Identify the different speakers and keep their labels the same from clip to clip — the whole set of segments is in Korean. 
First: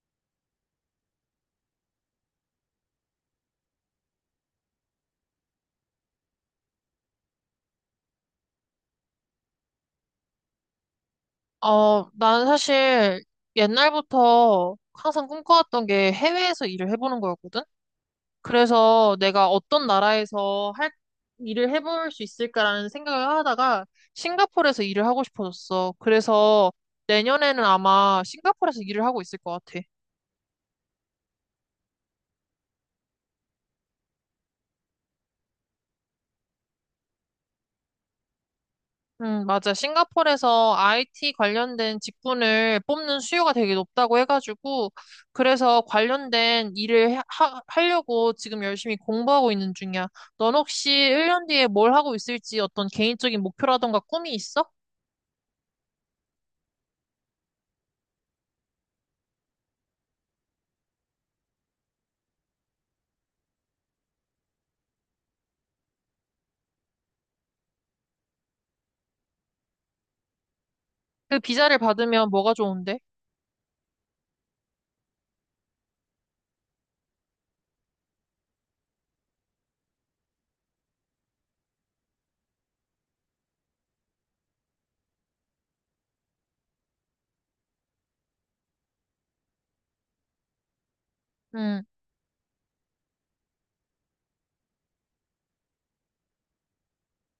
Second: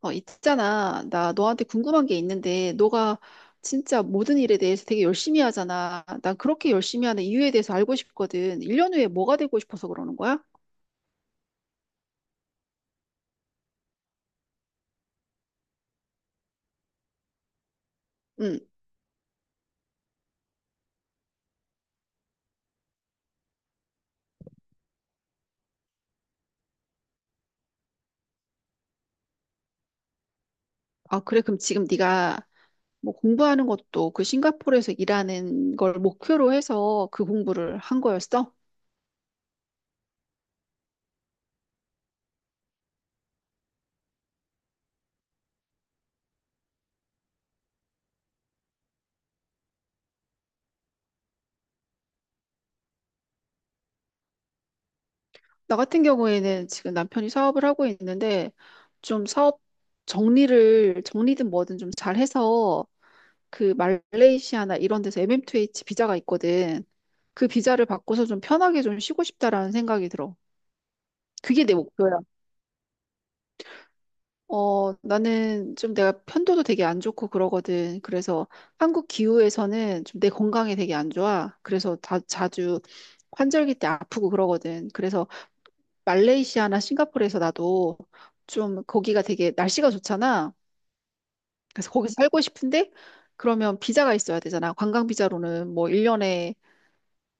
Speaker 1: 있잖아. 나 너한테 궁금한 게 있는데, 너가 진짜 모든 일에 대해서 되게 열심히 하잖아. 난 그렇게 열심히 하는 이유에 대해서 알고 싶거든. 1년 후에 뭐가 되고 싶어서 그러는 거야?
Speaker 2: 나는 사실 옛날부터 항상 꿈꿔왔던 게 해외에서 일을 해보는 거였거든?
Speaker 1: 응.
Speaker 2: 그래서 내가 어떤 나라에서 일을 해볼 수 있을까라는 생각을 하다가 싱가포르에서 일을 하고 싶어졌어. 그래서 내년에는 아마 싱가포르에서 일을 하고 있을 것 같아.
Speaker 1: 아, 그래. 그럼 지금 네가 뭐 공부하는 것도 그 싱가포르에서 일하는 걸 목표로 해서 그 공부를 한 거였어?
Speaker 2: 맞아. 싱가포르에서 IT 관련된 직군을 뽑는 수요가 되게 높다고 해가지고, 그래서 관련된 일을 하려고 지금 열심히 공부하고 있는 중이야. 넌 혹시 1년 뒤에 뭘 하고 있을지 어떤 개인적인 목표라던가 꿈이 있어?
Speaker 1: 나 같은 경우에는 지금 남편이 사업을 하고 있는데, 좀 사업 정리든 뭐든 좀 잘해서 그 말레이시아나 이런 데서 MM2H 비자가 있거든. 그 비자를 받고서 좀 편하게 좀 쉬고 싶다라는 생각이 들어.
Speaker 2: 그
Speaker 1: 그게 내
Speaker 2: 비자를
Speaker 1: 목표야.
Speaker 2: 받으면 뭐가 좋은데?
Speaker 1: 나는 좀 내가 편도도 되게 안 좋고 그러거든. 그래서 한국 기후에서는 좀 내 건강에 되게 안 좋아. 그래서 다 자주 환절기 때 아프고 그러거든. 그래서 말레이시아나 싱가포르에서 나도 좀 거기가 되게 날씨가 좋잖아.
Speaker 2: 응,
Speaker 1: 그래서 거기서 살고 싶은데 그러면 비자가 있어야 되잖아. 관광 비자로는 뭐 1년에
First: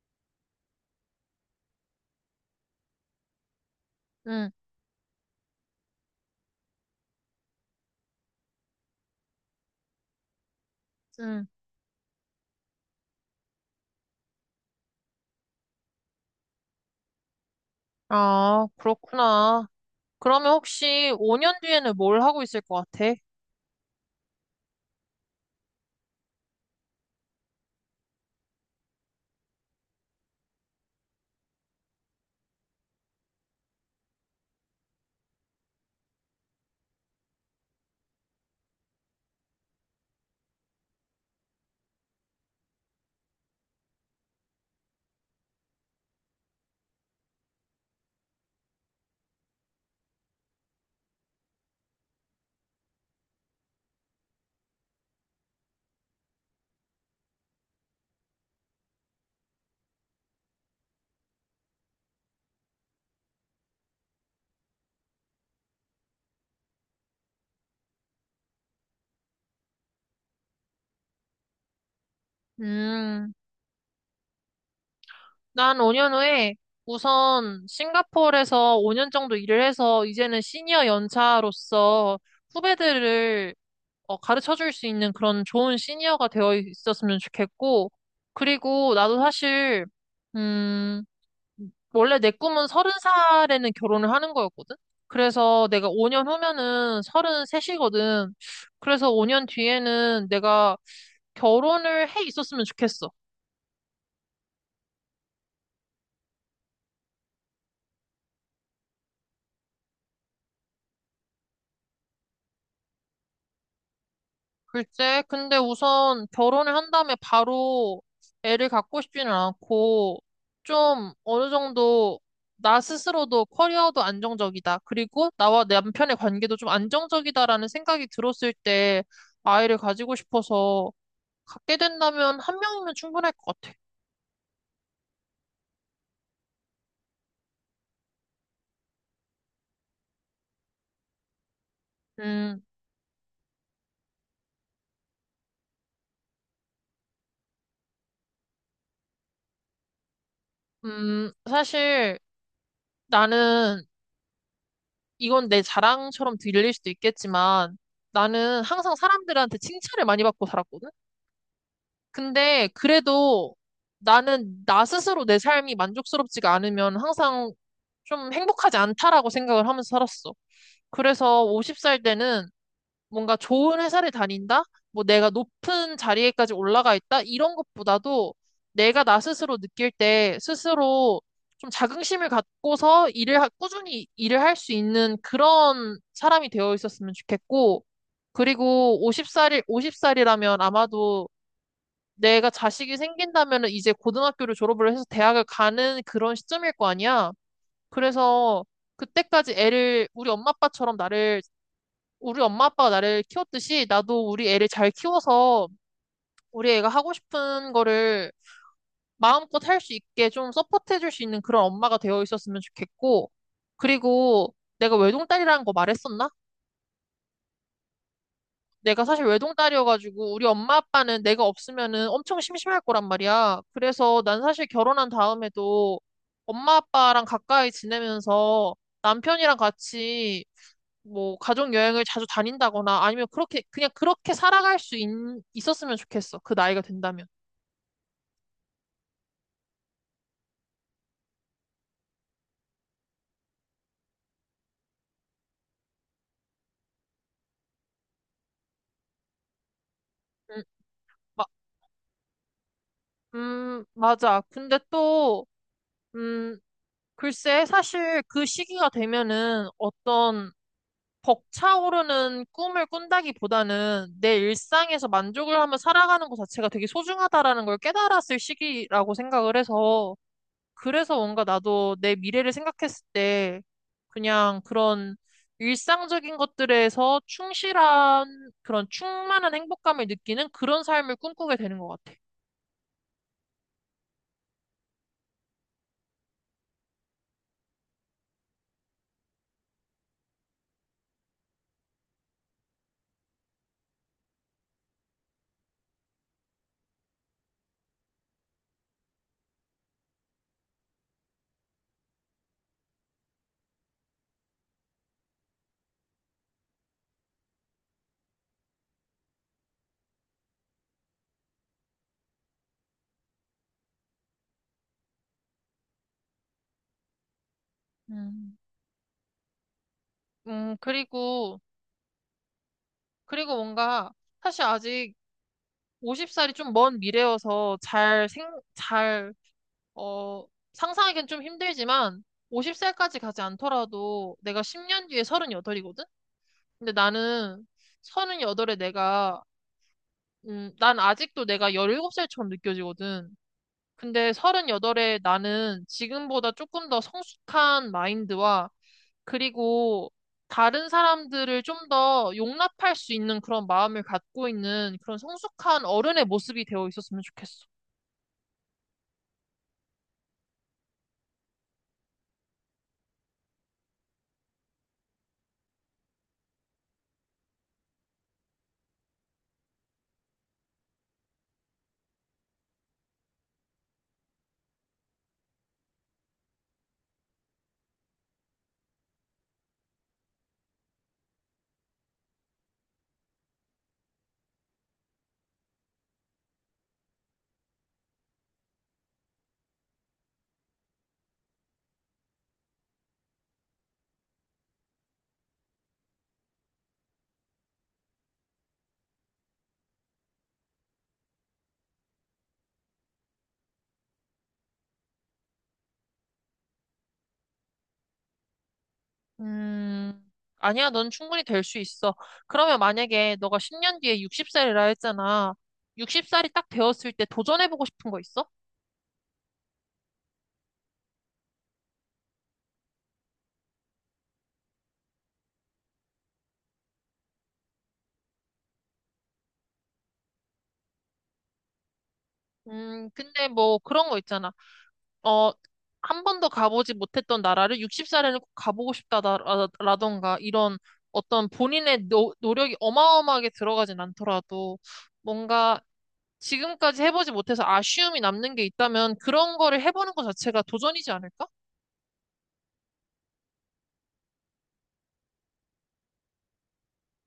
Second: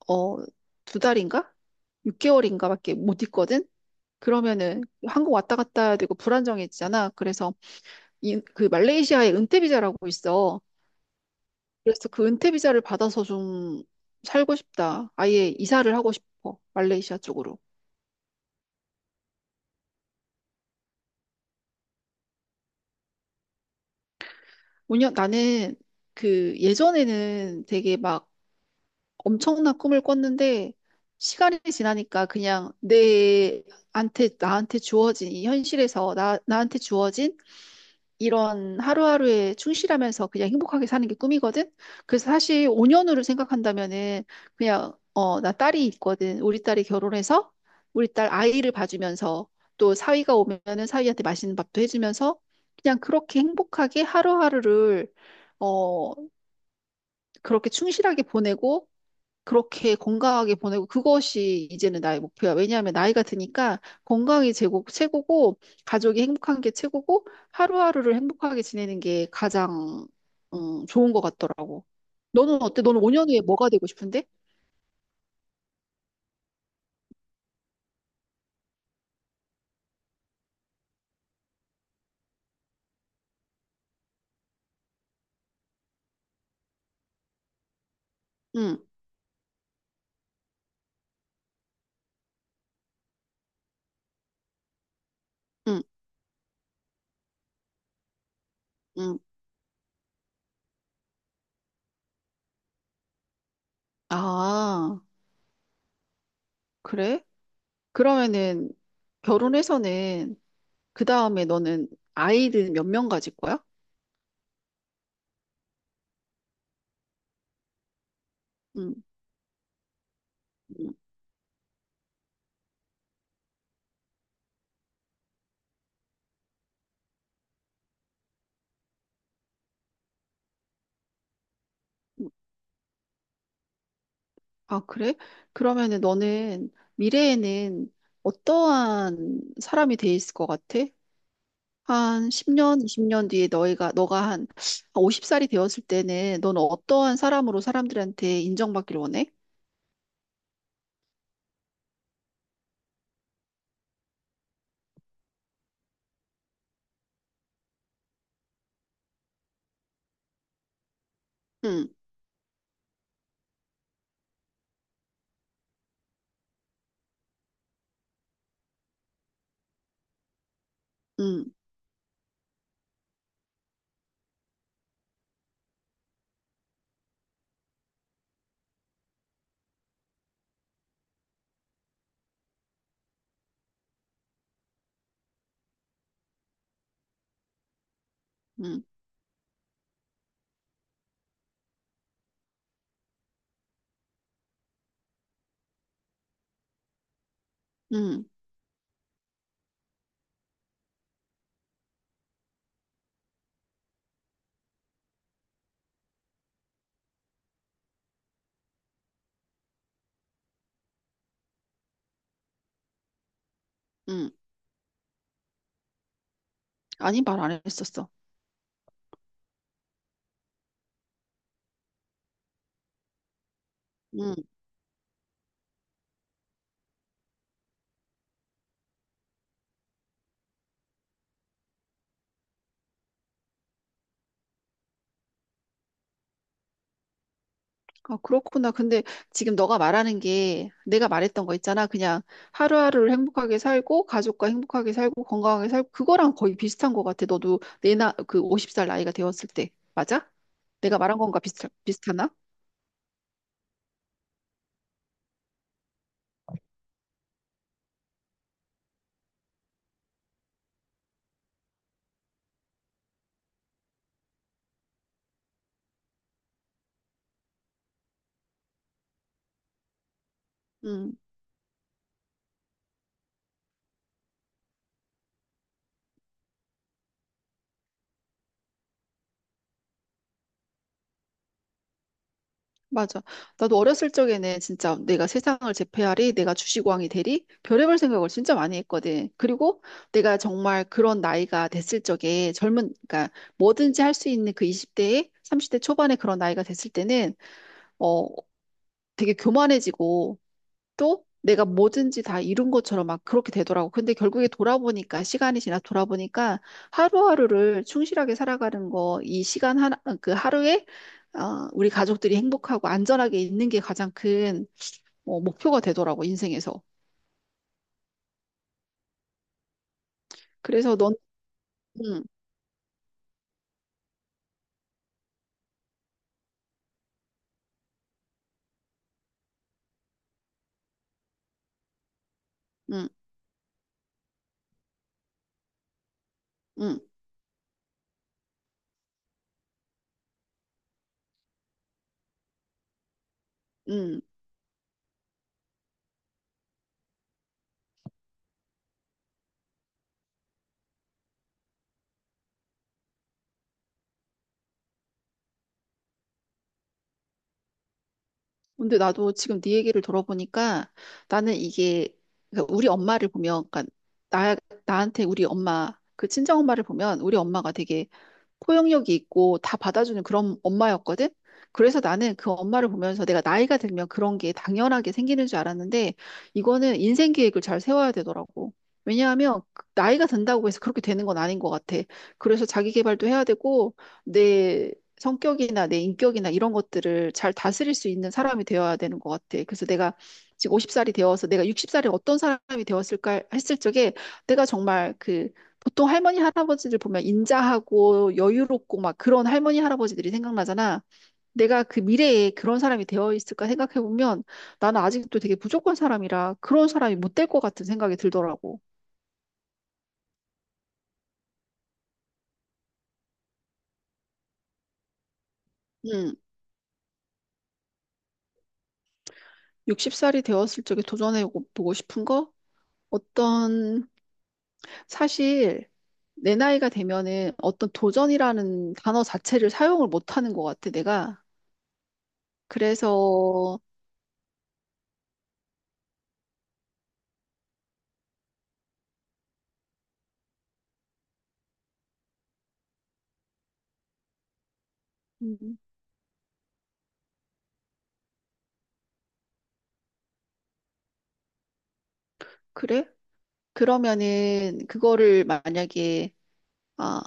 Speaker 1: 어, 두 달인가? 6개월인가밖에 못 있거든?
Speaker 2: 응,
Speaker 1: 그러면은 한국 왔다 갔다 해야 되고 불안정해지잖아. 그래서 그 말레이시아에 은퇴 비자라고 있어.
Speaker 2: 응.
Speaker 1: 그래서 그 은퇴 비자를 받아서 좀 살고 싶다. 아예 이사를 하고 싶어. 말레이시아 쪽으로.
Speaker 2: 아, 그렇구나. 그러면 혹시 5년 뒤에는 뭘 하고 있을 것 같아?
Speaker 1: 나는 그 예전에는 되게 막 엄청난 꿈을 꿨는데 시간이 지나니까 그냥 내한테 나한테 주어진 이 현실에서 나 나한테 주어진 이런 하루하루에 충실하면서 그냥 행복하게 사는 게 꿈이거든. 그래서 사실 5년 후를 생각한다면은 그냥 나 딸이 있거든. 우리 딸이 결혼해서 우리 딸 아이를 봐주면서 또 사위가 오면은 사위한테 맛있는 밥도 해주면서 그냥 그렇게 행복하게 하루하루를 어, 그렇게 충실하게 보내고 그렇게 건강하게 보내고 그것이 이제는 나의 목표야. 왜냐하면 나이가 드니까 건강이 최고고 가족이 행복한 게 최고고 하루하루를 행복하게 지내는 게 가장 좋은 것 같더라고. 너는 어때? 너는 5년
Speaker 2: 음.
Speaker 1: 후에 뭐가 되고 싶은데?
Speaker 2: 난 5년 후에 우선 싱가포르에서 5년 정도 일을 해서 이제는 시니어 연차로서 후배들을 가르쳐 줄 수 있는 그런 좋은 시니어가 되어 있었으면 좋겠고,
Speaker 1: 응,
Speaker 2: 그리고 나도 사실, 음, 원래 내 꿈은 서른 살에는 결혼을 하는 거였거든? 그래서
Speaker 1: 응,
Speaker 2: 내가 5년 후면은 서른 셋이거든. 그래서
Speaker 1: 응.
Speaker 2: 5년 뒤에는 내가 결혼을 해 있었으면 좋겠어.
Speaker 1: 아, 그래? 그러면은 결혼해서는 그 다음에 너는 아이를 몇 명 가질 거야?
Speaker 2: 글쎄, 근데 우선 결혼을 한 다음에 바로 애를 갖고
Speaker 1: 응,
Speaker 2: 싶지는 않고,
Speaker 1: 응.
Speaker 2: 좀 어느 정도 나 스스로도 커리어도 안정적이다. 그리고 나와 내 남편의 관계도 좀 안정적이다라는 생각이 들었을 때 아이를 가지고 싶어서 갖게
Speaker 1: 응.
Speaker 2: 된다면 한 명이면 충분할 것 같아.
Speaker 1: 아, 그래? 그러면은 너는 미래에는 어떠한 사람이 돼 있을 것 같아? 한
Speaker 2: 음,
Speaker 1: 10년, 20년 뒤에 너가 한 50살이 되었을 때는 너는 어떠한 사람으로 사람들한테 인정받기를 원해?
Speaker 2: 사실 나는 이건 내 자랑처럼 들릴 수도 있겠지만 나는 항상 사람들한테 칭찬을 많이 받고 살았거든.
Speaker 1: 응,
Speaker 2: 근데 그래도 나는 나 스스로 내 삶이 만족스럽지가 않으면 항상 좀 행복하지 않다라고 생각을 하면서 살았어. 그래서
Speaker 1: 응,
Speaker 2: 50살 때는 뭔가 좋은 회사를 다닌다? 뭐 내가 높은 자리에까지 올라가 있다? 이런 것보다도 내가 나 스스로 느낄 때 스스로 좀 자긍심을 갖고서 꾸준히 일을 할 수 있는 그런 사람이 되어 있었으면 좋겠고,
Speaker 1: 응,
Speaker 2: 그리고 50살이라면 아마도 내가 자식이 생긴다면은 이제 고등학교를 졸업을 해서 대학을 가는 그런 시점일 거 아니야.
Speaker 1: 응,
Speaker 2: 그래서 그때까지 애를 우리 엄마 아빠가 나를 키웠듯이 나도 우리 애를 잘 키워서 우리 애가 하고 싶은 거를 마음껏 할 수 있게 좀 서포트해 줄 수 있는 그런 엄마가 되어 있었으면 좋겠고
Speaker 1: 응.
Speaker 2: 그리고 내가 외동딸이라는 거 말했었나?
Speaker 1: 아니, 말 안 했었어.
Speaker 2: 내가 사실 외동딸이어가지고 우리 엄마 아빠는 내가 없으면은 엄청 심심할 거란 말이야. 그래서
Speaker 1: 응.
Speaker 2: 난 사실 결혼한 다음에도 엄마 아빠랑 가까이 지내면서 남편이랑 같이 뭐 가족 여행을 자주 다닌다거나 아니면 그렇게 그냥 그렇게 있었으면 좋겠어. 그 나이가 된다면.
Speaker 1: 아, 그렇구나. 근데 지금 너가 말하는 게 내가 말했던 거 있잖아. 그냥 하루하루를 행복하게 살고, 가족과 행복하게 살고, 건강하게 살고, 그거랑 거의 비슷한 것 같아. 너도 그 50살 나이가 되었을 때. 맞아?
Speaker 2: 음,
Speaker 1: 내가 말한 건가
Speaker 2: 마,
Speaker 1: 비슷하나?
Speaker 2: 맞아. 근데 또 음, 글쎄 사실 그 시기가 되면은 어떤 벅차오르는 꿈을 꾼다기보다는 내 일상에서 만족을 하며 살아가는 것 자체가 되게 소중하다라는 걸 깨달았을 시기라고 생각을 해서 그래서
Speaker 1: 음,
Speaker 2: 뭔가 나도 내 미래를 생각했을 때 그냥 그런 일상적인 것들에서 충실한 그런 충만한 행복감을 느끼는 그런 삶을 꿈꾸게 되는 것 같아.
Speaker 1: 맞아. 나도 어렸을 적에는 진짜 내가 세상을 제패하리, 내가 주식왕이 되리, 별의별 생각을 진짜 많이 했거든. 그리고 내가 정말 그런 나이가 됐을 적에 그러니까 뭐든지 할 수 있는 그 20대에 30대 초반에 그런 나이가 됐을 때는 어, 되게 교만해지고 또 내가 뭐든지 다 이룬 것처럼 막 그렇게 되더라고. 근데 결국에 돌아보니까 시간이 지나 돌아보니까 하루하루를 충실하게 살아가는 거, 이 시간 하나, 그 하루에 우리 가족들이 행복하고 안전하게 있는 게 가장 큰 목표가 되더라고, 인생에서.
Speaker 2: 음, 음,
Speaker 1: 그래서 넌,
Speaker 2: 그리고,
Speaker 1: 응,
Speaker 2: 그리고 뭔가, 사실 아직 50살이 좀 먼 미래여서 잘 어, 상상하기는 좀 힘들지만
Speaker 1: 응,
Speaker 2: 50살까지 가지 않더라도 내가 10년 뒤에 38이거든? 근데
Speaker 1: 응,
Speaker 2: 나는 38에 내가 난 아직도 내가 17살처럼 느껴지거든.
Speaker 1: 응.
Speaker 2: 근데 38에 나는 지금보다 조금 더 성숙한 마인드와 그리고 다른 사람들을 좀 더 용납할 수 있는 그런 마음을 갖고 있는 그런 성숙한 어른의 모습이 되어 있었으면 좋겠어.
Speaker 1: 근데 나도 지금 네 얘기를 들어보니까 나는 이게 그러니까 우리 엄마를 보면 그러니까 나 나한테 우리 엄마 그 친정 엄마를 보면 우리 엄마가 되게 포용력이 있고 다 받아주는 그런 엄마였거든. 그래서 나는 그 엄마를 보면서 내가 나이가 들면 그런 게 당연하게 생기는 줄 알았는데 이거는 인생 계획을 잘 세워야 되더라고. 왜냐하면 그 나이가 든다고 해서 그렇게 되는 건 아닌 것 같아. 그래서 자기 개발도 해야 되고 내 성격이나 내 인격이나 이런 것들을 잘 다스릴 수 있는 사람이 되어야 되는 것 같아. 그래서 내가 지금 50살이 되어서 내가 60살에 어떤 사람이 되었을까 했을 적에 내가 정말 그 보통 할머니 할아버지들 보면 인자하고 여유롭고 막 그런 할머니 할아버지들이 생각나잖아. 내가 그 미래에 그런 사람이 되어 있을까 생각해 보면 나는 아직도 되게 부족한 사람이라 그런 사람이 못 될 것 같은 생각이 들더라고.
Speaker 2: 음, 아니야, 넌 충분히 될 수 있어. 그러면 만약에 너가 10년 뒤에 60살이라 했잖아.
Speaker 1: 음,
Speaker 2: 60살이 딱 되었을 때 도전해보고 싶은 거 있어?
Speaker 1: 60살이 되었을 적에 도전해 보고 싶은 거? 어떤 사실 내 나이가 되면은 어떤 도전이라는 단어 자체를 사용을 못 하는 것 같아, 내가. 그래서
Speaker 2: 근데 뭐 그런 거 있잖아. 어, 한 번도 가보지 못했던 나라를 60살에는 꼭 가보고 싶다라던가 이런 어떤 본인의 노력이 어마어마하게 들어가진 않더라도
Speaker 1: 음,
Speaker 2: 뭔가 지금까지 해보지 못해서 아쉬움이 남는 게 있다면 그런 거를 해보는 것 자체가 도전이지 않을까?
Speaker 1: 그래? 그러면은 그거를 만약에 아,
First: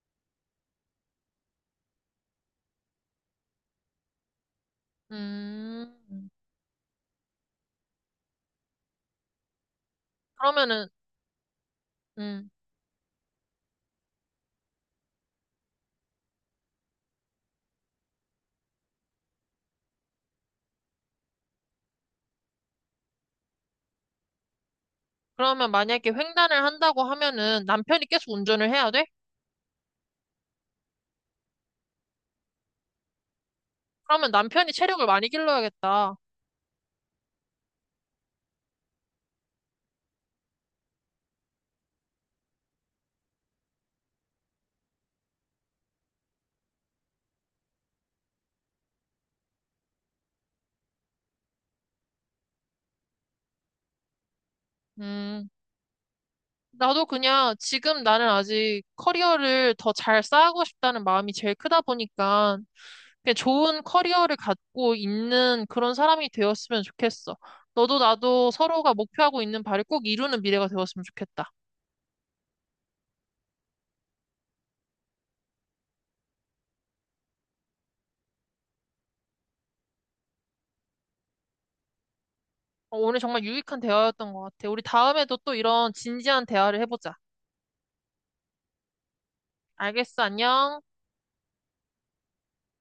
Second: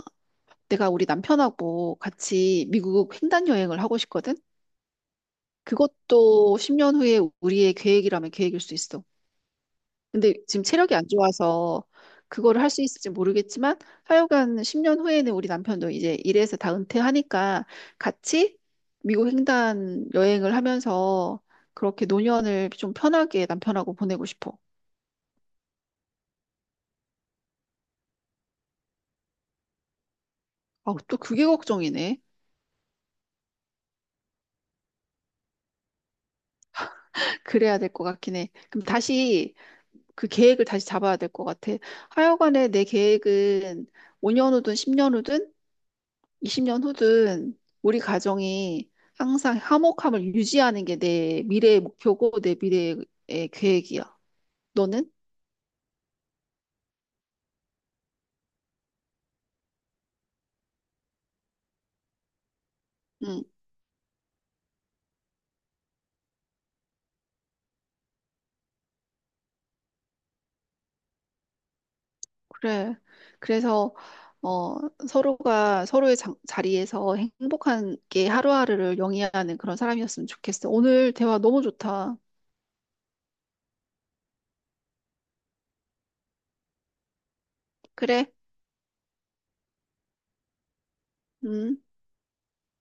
Speaker 1: 내가 우리 남편하고 같이 미국 횡단 여행을 하고 싶거든?
Speaker 2: 음,
Speaker 1: 그것도 10년 후에 우리의 계획이라면 계획일 수 있어. 근데 지금
Speaker 2: 그러면은,
Speaker 1: 체력이 안 좋아서
Speaker 2: 음,
Speaker 1: 그거를 할 수 있을지 모르겠지만 하여간 10년 후에는 우리 남편도 이제 일에서 다 은퇴하니까 같이 미국 횡단 여행을 하면서 그렇게 노년을 좀 편하게 남편하고 보내고 싶어.
Speaker 2: 그러면 만약에 횡단을 한다고 하면은 남편이 계속 운전을 해야 돼?
Speaker 1: 아, 또 그게 걱정이네.
Speaker 2: 그러면 남편이 체력을 많이 길러야겠다.
Speaker 1: 그래야 될 것 같긴 해. 그럼 다시 그 계획을 다시 잡아야 될 것 같아. 하여간에 내 계획은 5년 후든 10년 후든 20년 후든 우리 가정이 항상 화목함을 유지하는 게 내 미래의 목표고 내 미래의 계획이야. 너는?
Speaker 2: 음. 나도 그냥 지금 나는 아직 커리어를 더 잘 쌓고 싶다는 마음이 제일 크다 보니까 그냥
Speaker 1: 응,
Speaker 2: 좋은 커리어를 갖고 있는 그런 사람이 되었으면 좋겠어. 너도 나도 서로가 목표하고 있는 바를 꼭 이루는 미래가 되었으면 좋겠다.
Speaker 1: 그래. 그래서 어, 서로가 서로의 자리에서 행복하게 하루하루를 영위하는 그런 사람이었으면 좋겠어. 오늘 대화 너무 좋다.
Speaker 2: 오늘 정말 유익한 대화였던 것 같아. 우리 다음에도 또 이런 진지한 대화를 해보자.
Speaker 1: 그래.
Speaker 2: 알겠어, 안녕.
Speaker 1: 음.